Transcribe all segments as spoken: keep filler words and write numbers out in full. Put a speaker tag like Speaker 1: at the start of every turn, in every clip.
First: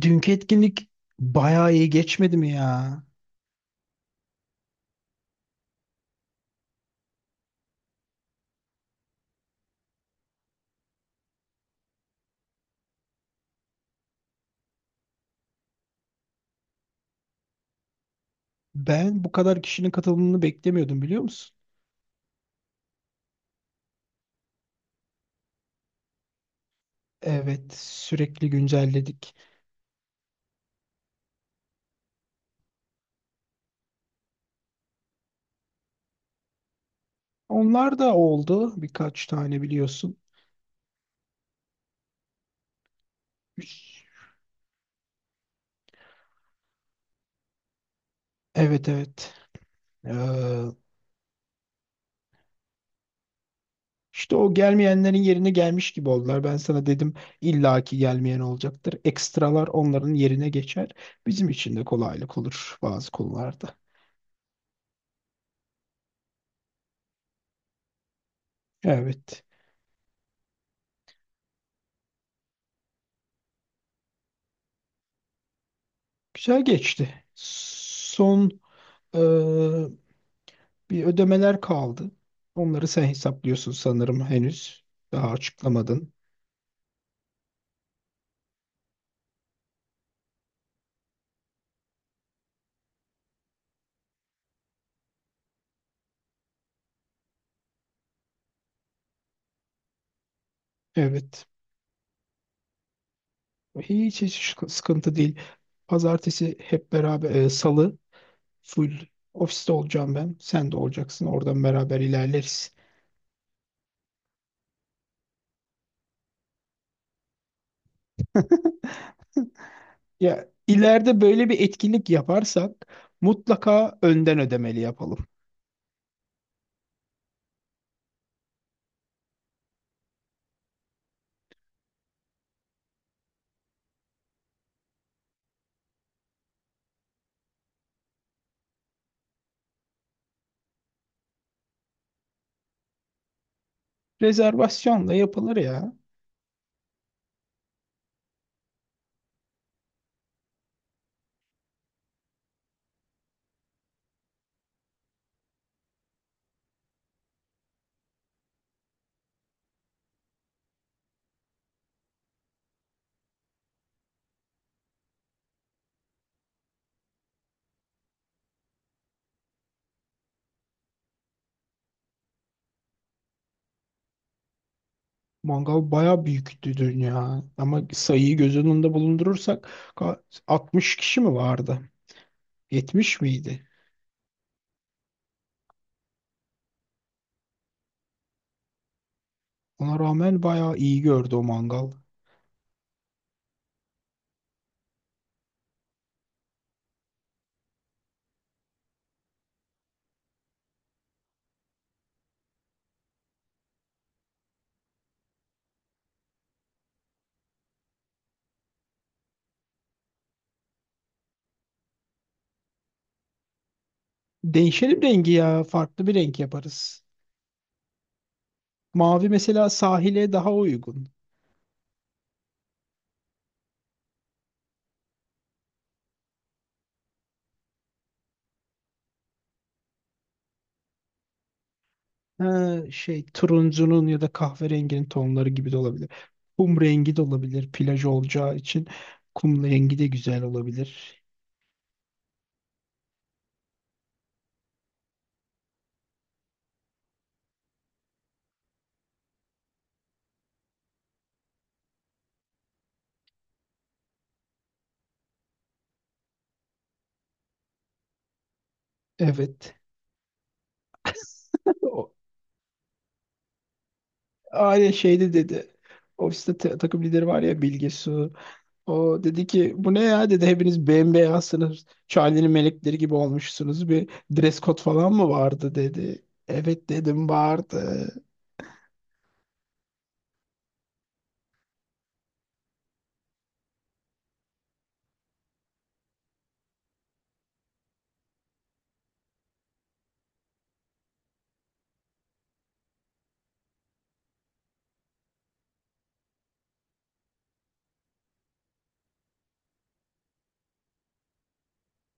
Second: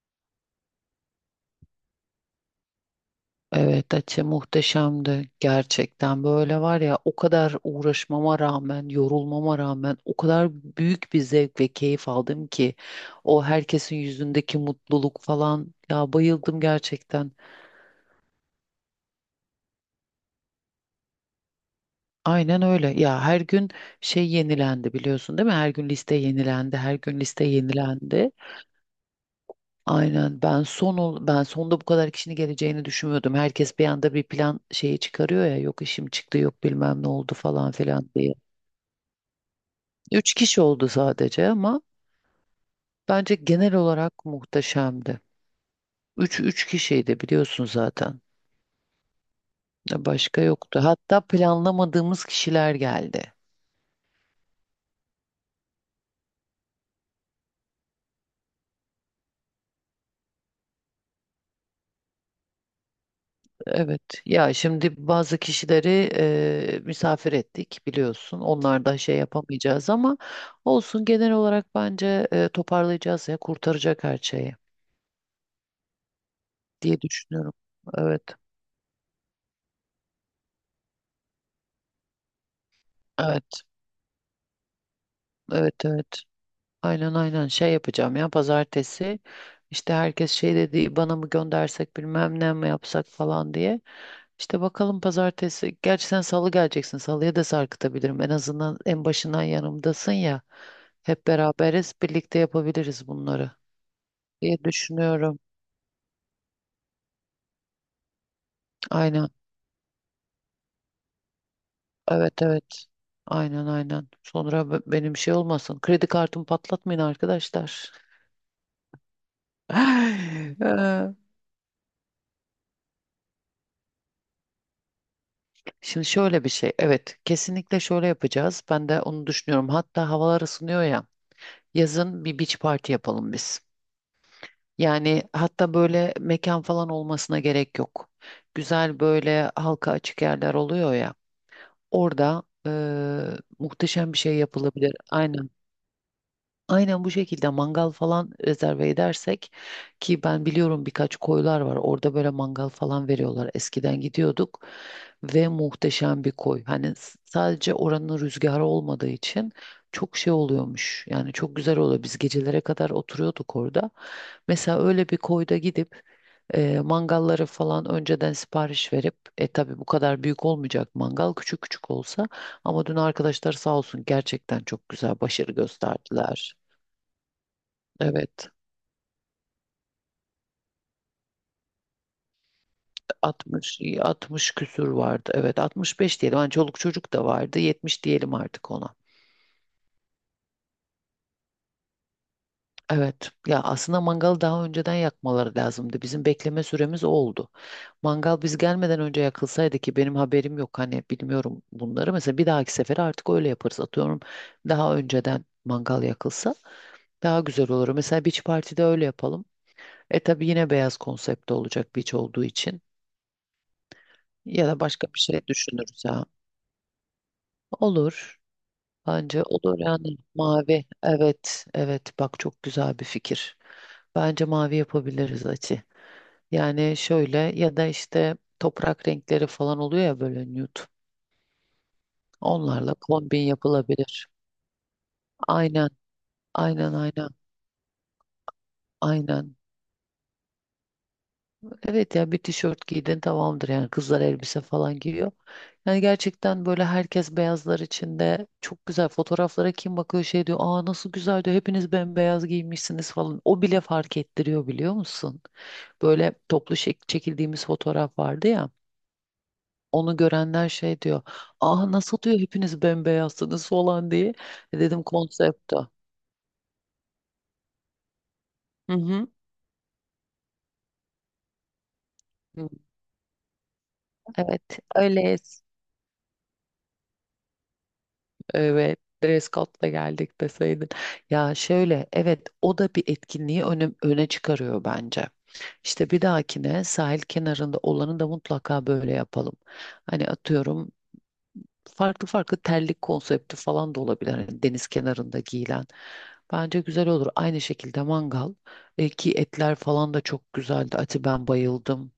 Speaker 1: Dünkü etkinlik bayağı iyi geçmedi mi ya?
Speaker 2: Evet, Ate muhteşemdi. Gerçekten böyle var ya, o kadar uğraşmama rağmen, yorulmama rağmen o kadar büyük bir zevk ve keyif aldım ki o herkesin yüzündeki mutluluk falan, ya bayıldım gerçekten.
Speaker 1: Ben bu kadar kişinin katılımını beklemiyordum, biliyor musun?
Speaker 2: Aynen öyle. Ya her gün şey yenilendi, biliyorsun değil mi? Her gün liste yenilendi, her gün liste
Speaker 1: Evet,
Speaker 2: yenilendi.
Speaker 1: sürekli güncelledik.
Speaker 2: Aynen, ben son ol- ben sonda bu kadar kişinin geleceğini düşünmüyordum. Herkes bir anda bir plan şeyi çıkarıyor ya, yok işim çıktı, yok bilmem ne oldu falan
Speaker 1: Onlar
Speaker 2: filan
Speaker 1: da
Speaker 2: diye.
Speaker 1: oldu birkaç tane, biliyorsun.
Speaker 2: Üç kişi oldu sadece, ama bence genel olarak muhteşemdi. Üç, üç kişiydi biliyorsun zaten.
Speaker 1: Evet, evet. Ee,
Speaker 2: Başka yoktu. Hatta planlamadığımız kişiler geldi.
Speaker 1: işte o gelmeyenlerin yerine gelmiş gibi oldular. Ben sana dedim, illaki gelmeyen olacaktır. Ekstralar onların yerine geçer. Bizim için de kolaylık olur bazı konularda.
Speaker 2: Evet. Ya şimdi bazı kişileri e, misafir ettik biliyorsun. Onlar da şey
Speaker 1: Evet.
Speaker 2: yapamayacağız ama olsun, genel olarak bence e, toparlayacağız ya, kurtaracak her şeyi
Speaker 1: Güzel
Speaker 2: diye
Speaker 1: geçti.
Speaker 2: düşünüyorum. Evet.
Speaker 1: Son ee, Bir ödemeler kaldı. Onları sen
Speaker 2: Evet.
Speaker 1: hesaplıyorsun sanırım henüz. Daha
Speaker 2: Evet.
Speaker 1: açıklamadın.
Speaker 2: Evet. Aynen, aynen, şey yapacağım ya pazartesi. İşte herkes şey dedi, bana mı göndersek, bilmem ne mi yapsak falan diye. İşte bakalım pazartesi, gerçi sen salı geleceksin, salıya da sarkıtabilirim. En azından en başından yanımdasın ya, hep
Speaker 1: Evet.
Speaker 2: beraberiz, birlikte yapabiliriz bunları
Speaker 1: Hiç hiç
Speaker 2: diye
Speaker 1: şık- sıkıntı değil.
Speaker 2: düşünüyorum.
Speaker 1: Pazartesi hep beraber e, salı full
Speaker 2: Aynen,
Speaker 1: ofiste olacağım ben. Sen de olacaksın. Oradan beraber
Speaker 2: evet, evet,
Speaker 1: ilerleriz.
Speaker 2: aynen, aynen, sonra be- benim şey olmasın, kredi kartımı patlatmayın arkadaşlar.
Speaker 1: Ya
Speaker 2: Ay,
Speaker 1: ileride böyle bir etkinlik yaparsak mutlaka önden ödemeli yapalım.
Speaker 2: şimdi şöyle bir şey. Evet, kesinlikle şöyle yapacağız. Ben de onu düşünüyorum. Hatta havalar ısınıyor ya. Yazın bir beach party yapalım biz. Yani hatta böyle mekan falan olmasına gerek yok. Güzel böyle halka açık yerler oluyor ya. Orada eee, muhteşem bir şey yapılabilir.
Speaker 1: Rezervasyonla
Speaker 2: Aynen.
Speaker 1: yapılır ya.
Speaker 2: Aynen bu şekilde mangal falan rezerve edersek, ki ben biliyorum, birkaç koylar var orada böyle mangal falan veriyorlar, eskiden gidiyorduk ve muhteşem bir koy. Hani s- sadece oranın rüzgarı olmadığı için çok şey oluyormuş, yani çok güzel oluyor, biz gecelere kadar oturuyorduk orada. Mesela öyle bir koyda gidip e, mangalları falan önceden sipariş verip, e tabii bu kadar büyük olmayacak, mangal küçük küçük olsa. Ama dün arkadaşlar sağ olsun, gerçekten çok güzel başarı
Speaker 1: Mangal bayağı
Speaker 2: gösterdiler.
Speaker 1: büyüktü dün ya. Ama sayıyı
Speaker 2: Evet,
Speaker 1: göz önünde bulundurursak ka- altmış kişi mi vardı? yetmiş miydi?
Speaker 2: altmış, altmış küsür vardı. Evet, altmış beş diyelim. Hani çoluk çocuk da vardı. yetmiş diyelim artık ona.
Speaker 1: Ona rağmen bayağı iyi gördü o mangal.
Speaker 2: Evet. Ya aslında mangalı daha önceden yakmaları lazımdı. Bizim bekleme süremiz o oldu. Mangal biz gelmeden önce yakılsaydı, ki benim haberim yok, hani bilmiyorum bunları. Mesela bir dahaki sefere artık öyle yaparız. Atıyorum, daha önceden mangal yakılsa daha güzel olur. Mesela beach party'de öyle yapalım. E tabii yine beyaz konsepte olacak, beach olduğu için. Ya da
Speaker 1: Değişelim
Speaker 2: başka bir
Speaker 1: rengi
Speaker 2: şey
Speaker 1: ya.
Speaker 2: düşünürüz
Speaker 1: Farklı bir
Speaker 2: ya.
Speaker 1: renk yaparız.
Speaker 2: Olur.
Speaker 1: Mavi
Speaker 2: Bence o
Speaker 1: mesela
Speaker 2: da, yani
Speaker 1: sahile daha
Speaker 2: mavi.
Speaker 1: uygun.
Speaker 2: Evet, evet. Bak çok güzel bir fikir. Bence mavi yapabiliriz açı. Yani şöyle, ya da işte toprak renkleri falan oluyor ya, böyle nude.
Speaker 1: Ha,
Speaker 2: Onlarla
Speaker 1: şey,
Speaker 2: kombin
Speaker 1: turuncunun ya da
Speaker 2: yapılabilir.
Speaker 1: kahverenginin tonları gibi de
Speaker 2: Aynen,
Speaker 1: olabilir. Kum
Speaker 2: aynen,
Speaker 1: rengi de
Speaker 2: aynen,
Speaker 1: olabilir plaj olacağı için.
Speaker 2: aynen.
Speaker 1: Kum rengi de güzel olabilir.
Speaker 2: Evet ya, bir tişört giydin tamamdır, yani kızlar elbise falan giyiyor. Yani gerçekten böyle herkes beyazlar içinde, çok güzel fotoğraflara kim bakıyor şey diyor, aa nasıl güzel diyor, hepiniz bembeyaz giymişsiniz falan. O bile fark ettiriyor, biliyor musun? Böyle toplu şek- çekildiğimiz fotoğraf vardı ya,
Speaker 1: Evet.
Speaker 2: onu görenler şey diyor, aa
Speaker 1: O
Speaker 2: nasıl diyor, hepiniz bembeyazsınız falan diye. E
Speaker 1: aynı
Speaker 2: dedim,
Speaker 1: şeyde dedi.
Speaker 2: konsept.
Speaker 1: Ofiste ta- takım lideri var ya, Bilge Su.
Speaker 2: Hı
Speaker 1: O
Speaker 2: hı.
Speaker 1: dedi ki bu ne ya, dedi, hepiniz bembeyazsınız. Charlie'nin
Speaker 2: Hı.
Speaker 1: melekleri gibi olmuşsunuz. Bir dress
Speaker 2: Evet,
Speaker 1: code falan mı
Speaker 2: öyle.
Speaker 1: vardı, dedi. Evet, dedim, vardı.
Speaker 2: Evet, dress code'la geldik deseydin. Ya şöyle, evet, o da bir etkinliği öne, öne çıkarıyor bence. İşte bir dahakine sahil kenarında olanı da mutlaka böyle yapalım. Hani atıyorum, farklı farklı terlik konsepti falan da olabilir, hani deniz kenarında giyilen. Bence güzel olur. Aynı şekilde mangal. E, ki etler falan da çok güzeldi. Ati, ben bayıldım.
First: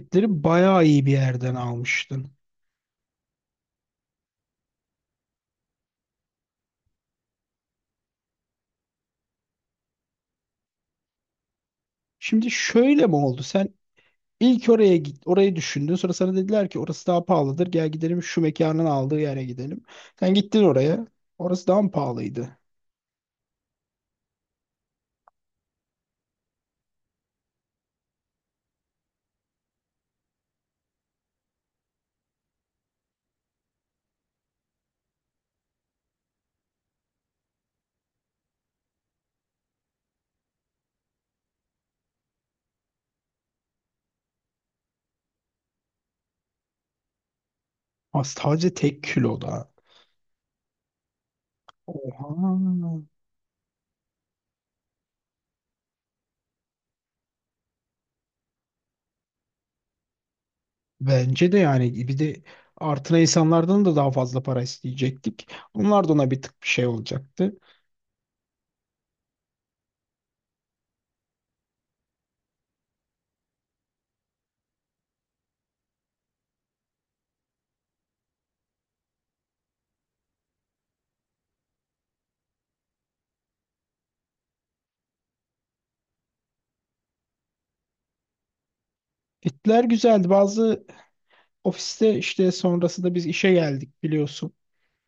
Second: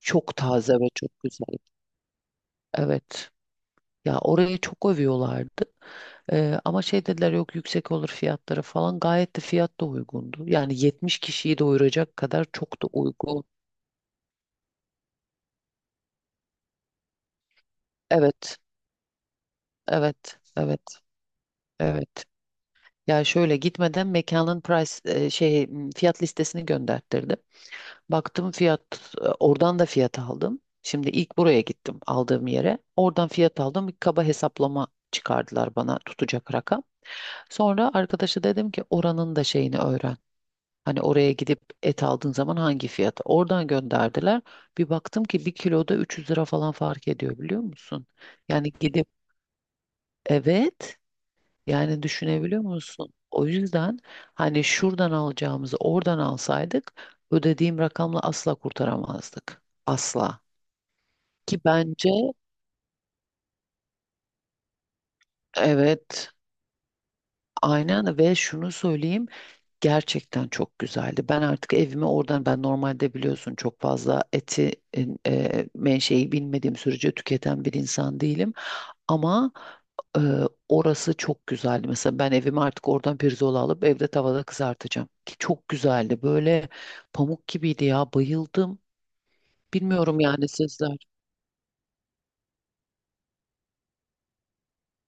Speaker 2: Çok taze
Speaker 1: bayağı
Speaker 2: ve
Speaker 1: iyi bir
Speaker 2: çok
Speaker 1: yerden
Speaker 2: güzel.
Speaker 1: almıştın.
Speaker 2: Evet. Ya orayı çok övüyorlardı. Ee, ama şey dediler, yok yüksek olur fiyatları falan. Gayet de fiyat da uygundu. Yani yetmiş kişiyi doyuracak kadar,
Speaker 1: Şimdi
Speaker 2: çok da
Speaker 1: şöyle mi oldu?
Speaker 2: uygun.
Speaker 1: Sen ilk oraya git, orayı düşündün. Sonra sana dediler ki orası daha pahalıdır, gel gidelim şu
Speaker 2: Evet,
Speaker 1: mekanın aldığı yere gidelim. Sen
Speaker 2: evet,
Speaker 1: gittin
Speaker 2: evet,
Speaker 1: oraya. Orası daha mı
Speaker 2: evet.
Speaker 1: pahalıydı?
Speaker 2: Ya şöyle, gitmeden mekanın price e, şey m, fiyat listesini gönderttirdim. Baktım fiyat, e, oradan da fiyat aldım. Şimdi ilk buraya gittim, aldığım yere. Oradan fiyat aldım. Bir kaba hesaplama çıkardılar bana, tutacak rakam. Sonra arkadaşa dedim ki oranın da şeyini öğren. Hani oraya gidip et aldığın zaman hangi fiyat? Oradan gönderdiler. Bir baktım ki bir kiloda üç yüz lira falan fark ediyor, biliyor musun?
Speaker 1: Ha,
Speaker 2: Yani
Speaker 1: sadece tek
Speaker 2: gidip,
Speaker 1: kiloda.
Speaker 2: evet, yani
Speaker 1: Oha.
Speaker 2: düşünebiliyor musun? O yüzden hani şuradan alacağımızı oradan alsaydık, ödediğim rakamla asla kurtaramazdık. Asla.
Speaker 1: Bence
Speaker 2: Ki
Speaker 1: de, yani,
Speaker 2: bence,
Speaker 1: bir de artına insanlardan da daha fazla para isteyecektik. Onlar da
Speaker 2: evet,
Speaker 1: ona bir tık bir şey olacaktı.
Speaker 2: aynen, ve şunu söyleyeyim. Gerçekten çok güzeldi. Ben artık evime oradan Ben normalde biliyorsun, çok fazla eti e, menşei bilmediğim sürece tüketen bir insan değilim. Ama e, orası çok güzeldi. Mesela ben evime artık oradan pirzola alıp evde tavada kızartacağım. Ki çok güzeldi. Böyle pamuk gibiydi ya. Bayıldım.
Speaker 1: Gittiler,
Speaker 2: Bilmiyorum
Speaker 1: güzeldi.
Speaker 2: yani,
Speaker 1: Bazı
Speaker 2: sizler.
Speaker 1: ofiste işte sonrasında biz işe geldik, biliyorsun.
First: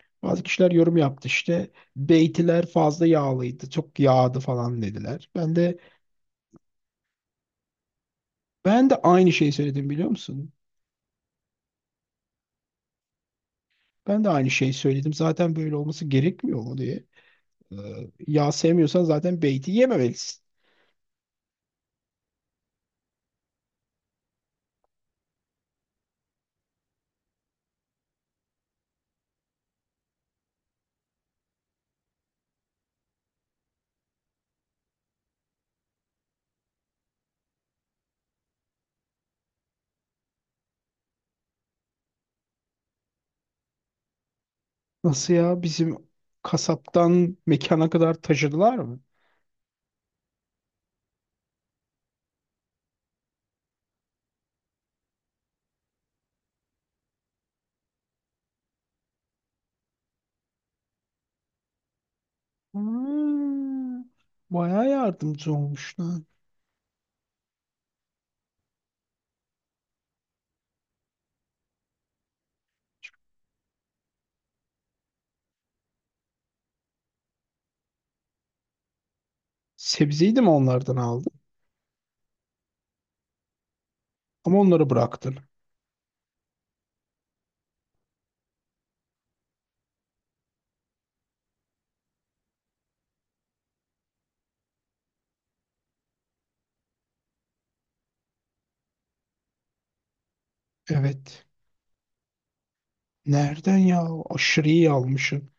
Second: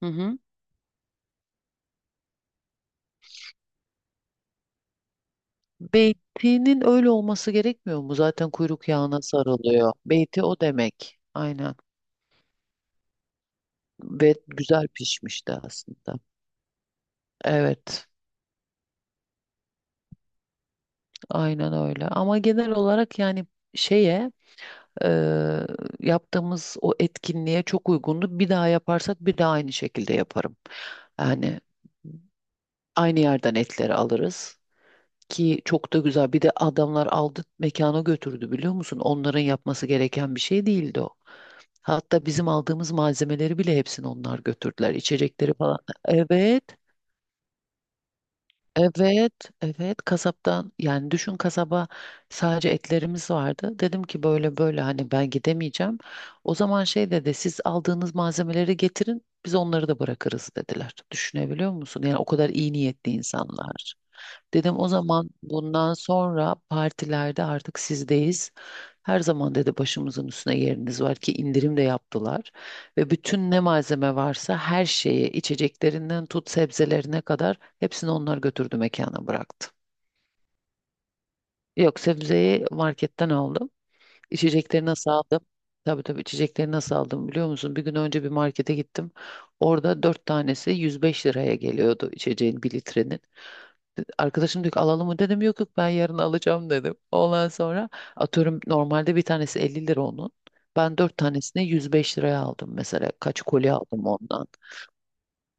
Speaker 2: Hı hı.
Speaker 1: Bazı kişiler yorum yaptı, işte beytiler fazla yağlıydı, çok yağdı falan dediler. Ben de
Speaker 2: Beytinin öyle olması gerekmiyor mu? Zaten kuyruk
Speaker 1: ben de
Speaker 2: yağına
Speaker 1: aynı şeyi söyledim,
Speaker 2: sarılıyor.
Speaker 1: biliyor
Speaker 2: Beyti
Speaker 1: musun?
Speaker 2: o demek. Aynen.
Speaker 1: Ben de
Speaker 2: Ve
Speaker 1: aynı şeyi
Speaker 2: güzel
Speaker 1: söyledim.
Speaker 2: pişmişti
Speaker 1: Zaten böyle olması
Speaker 2: aslında.
Speaker 1: gerekmiyor mu diye. Ee,
Speaker 2: Evet,
Speaker 1: Yağ sevmiyorsan zaten beyti yememelisin.
Speaker 2: aynen öyle. Ama genel olarak yani şeye e, yaptığımız o etkinliğe çok uygundu. Bir daha yaparsak bir daha aynı şekilde yaparım. Yani aynı yerden etleri alırız, ki çok da güzel. Bir de adamlar aldı, mekana götürdü, biliyor musun? Onların yapması gereken bir şey değildi o. Hatta bizim aldığımız malzemeleri bile hepsini onlar götürdüler,
Speaker 1: Nasıl
Speaker 2: İçecekleri
Speaker 1: ya?
Speaker 2: falan.
Speaker 1: Bizim
Speaker 2: Evet.
Speaker 1: kasaptan mekana kadar taşıdılar mı?
Speaker 2: Evet, evet, kasaptan, yani düşün kasaba sadece etlerimiz vardı. Dedim ki böyle böyle, hani ben gidemeyeceğim. O zaman şey dedi, siz aldığınız malzemeleri getirin, biz onları da bırakırız dediler. Düşünebiliyor musun? Yani o kadar iyi niyetli insanlar.
Speaker 1: Hmm,
Speaker 2: Dedim o
Speaker 1: bayağı
Speaker 2: zaman
Speaker 1: yardımcı
Speaker 2: bundan
Speaker 1: olmuşlar.
Speaker 2: sonra partilerde artık sizdeyiz. Her zaman dedi, başımızın üstüne, yeriniz var, ki indirim de yaptılar. Ve bütün ne malzeme varsa her şeyi, içeceklerinden tut sebzelerine kadar hepsini onlar götürdü, mekana bıraktı.
Speaker 1: Sebzeyi de mi onlardan aldın?
Speaker 2: Yok, sebzeyi marketten aldım.
Speaker 1: Ama
Speaker 2: İçecekleri
Speaker 1: onları
Speaker 2: nasıl
Speaker 1: bıraktın.
Speaker 2: aldım? Tabii tabii, içecekleri nasıl aldım biliyor musun? Bir gün önce bir markete gittim. Orada dört tanesi yüz beş liraya geliyordu, içeceğin bir litrenin. Arkadaşım diyor ki alalım mı, dedim yok yok, ben yarın alacağım dedim. Ondan sonra, atıyorum normalde bir tanesi elli lira onun. Ben dört
Speaker 1: Evet.
Speaker 2: tanesini yüz beş liraya aldım mesela. Kaç kolye
Speaker 1: Nereden
Speaker 2: aldım
Speaker 1: ya?
Speaker 2: ondan.
Speaker 1: Aşırı iyi almışsın.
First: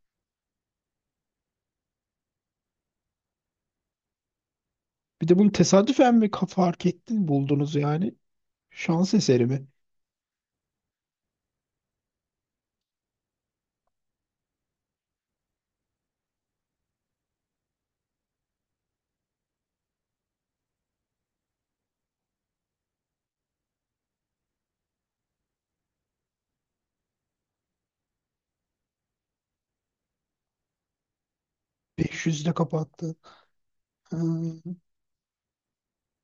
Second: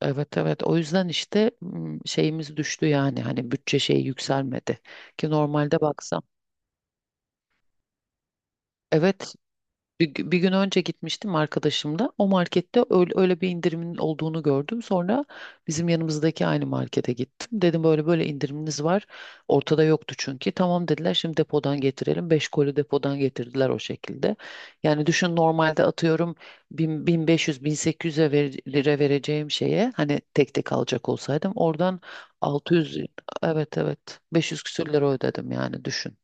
Speaker 2: Evet, evet, o yüzden işte, hmm, şeyimiz düştü, yani hani bütçe şeyi yükselmedi.
Speaker 1: Bir
Speaker 2: Ki
Speaker 1: de bunu
Speaker 2: normalde
Speaker 1: tesadüfen
Speaker 2: baksam,
Speaker 1: mi ka- fark ettin, buldunuz yani? Şans
Speaker 2: evet.
Speaker 1: eseri mi?
Speaker 2: Bir, gü- bir gün önce gitmiştim arkadaşımla. O markette öyle, öyle bir indirimin olduğunu gördüm. Sonra bizim yanımızdaki aynı markete gittim. Dedim böyle böyle, indiriminiz var. Ortada yoktu çünkü. Tamam dediler, şimdi depodan getirelim. Beş koli depodan getirdiler, o şekilde. Yani düşün, normalde atıyorum bin beş yüz bin sekiz yüze lira vereceğim şeye, hani tek tek alacak olsaydım oradan,
Speaker 1: Beş de
Speaker 2: altı yüz,
Speaker 1: kapattı.
Speaker 2: evet, evet,
Speaker 1: Ha,
Speaker 2: beş yüz küsür lira ödedim, yani düşün.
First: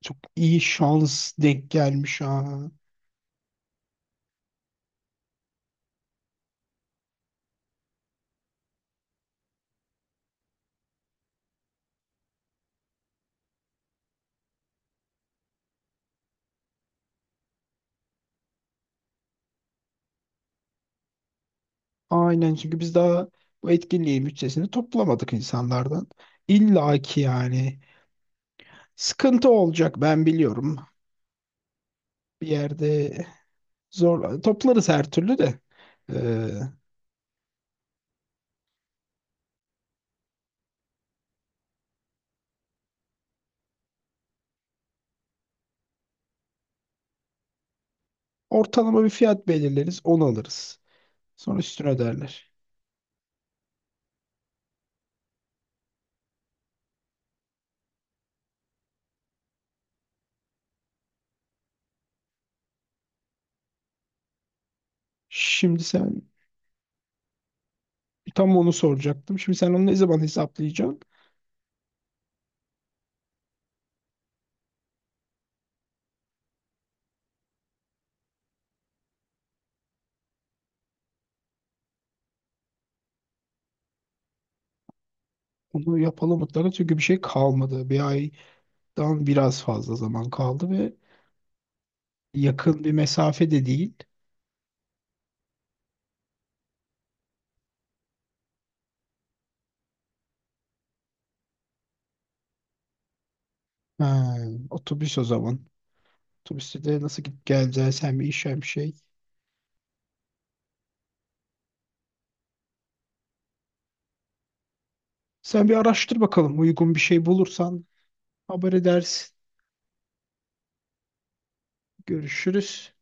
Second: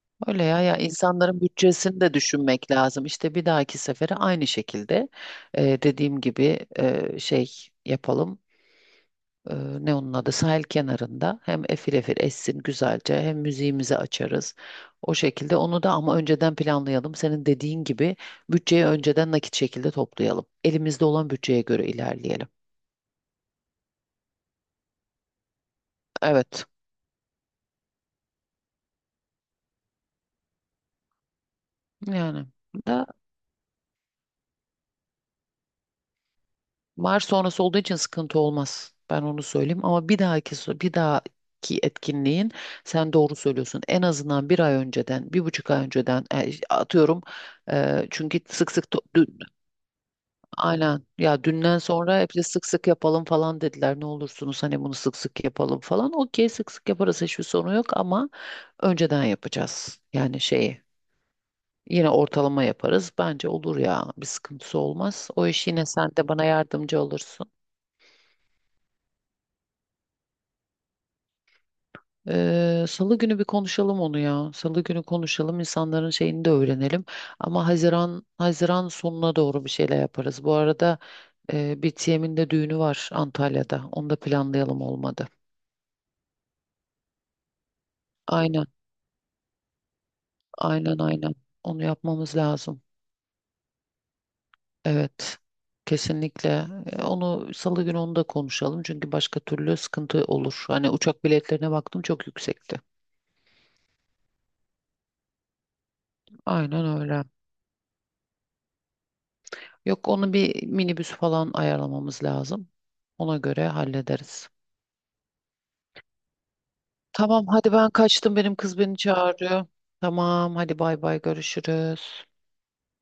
Speaker 1: çok
Speaker 2: Öyle
Speaker 1: iyi
Speaker 2: ya, ya
Speaker 1: şans
Speaker 2: insanların
Speaker 1: denk
Speaker 2: bütçesini de
Speaker 1: gelmiş ha.
Speaker 2: düşünmek lazım. İşte bir dahaki sefere aynı şekilde, e, dediğim gibi, e, şey yapalım. E, ne onun adı? Sahil kenarında hem efil efil essin güzelce, hem müziğimizi açarız. O şekilde onu da, ama önceden planlayalım. Senin dediğin gibi bütçeyi önceden nakit şekilde toplayalım. Elimizde olan bütçeye göre ilerleyelim.
Speaker 1: Aynen, çünkü biz daha bu etkinliğin bütçesini toplamadık insanlardan.
Speaker 2: Evet.
Speaker 1: İlla ki yani sıkıntı olacak, ben biliyorum. Bir
Speaker 2: Yani.
Speaker 1: yerde zor toplarız her türlü de. Ee,
Speaker 2: Var sonrası olduğu için sıkıntı olmaz. Ben onu söyleyeyim, ama bir dahaki so- bir dahaki etkinliğin, sen doğru söylüyorsun. En azından bir ay önceden, bir buçuk ay önceden, e, atıyorum. e, çünkü sık sık to-
Speaker 1: Ortalama bir
Speaker 2: dün,
Speaker 1: fiyat belirleriz, onu alırız.
Speaker 2: aynen, ya
Speaker 1: Sonra
Speaker 2: dünden
Speaker 1: üstüne
Speaker 2: sonra hep de
Speaker 1: öderler.
Speaker 2: sık sık yapalım falan dediler. Ne olursunuz hani, bunu sık sık yapalım falan. Okey, sık sık yaparız, hiçbir sorun yok ama önceden yapacağız. Yani şeyi, yine ortalama yaparız. Bence olur ya, bir sıkıntısı olmaz. O iş
Speaker 1: Şimdi
Speaker 2: yine, sen
Speaker 1: sen
Speaker 2: de bana yardımcı olursun.
Speaker 1: tam onu soracaktım. Şimdi sen onu ne zaman hesaplayacaksın?
Speaker 2: Ee, Salı günü bir konuşalım onu ya. Salı günü konuşalım, insanların şeyini de öğrenelim. Ama Haziran Haziran sonuna doğru bir şeyler yaparız. Bu arada e, bir T M'in de düğünü var Antalya'da. Onu da planlayalım, olmadı.
Speaker 1: Onu yapalım mutlaka çünkü bir şey kalmadı. Bir
Speaker 2: Aynen,
Speaker 1: aydan biraz fazla zaman kaldı ve
Speaker 2: aynen, aynen. Onu yapmamız lazım.
Speaker 1: yakın bir mesafe de değil.
Speaker 2: Evet, kesinlikle. E, Onu Salı günü, onu da konuşalım, çünkü başka türlü sıkıntı olur. Hani uçak biletlerine baktım, çok yüksekti.
Speaker 1: Ha, otobüs o zaman. Otobüste
Speaker 2: Aynen
Speaker 1: de nasıl
Speaker 2: öyle.
Speaker 1: gidip geleceğiz? Sen bir iş hem şey.
Speaker 2: Yok, onu bir minibüs falan ayarlamamız lazım. Ona göre hallederiz.
Speaker 1: Sen bir araştır bakalım, uygun bir şey
Speaker 2: Tamam hadi,
Speaker 1: bulursan
Speaker 2: ben kaçtım, benim
Speaker 1: haber
Speaker 2: kız beni
Speaker 1: edersin.
Speaker 2: çağırıyor. Tamam hadi, bay bay, görüşürüz.
Speaker 1: Görüşürüz.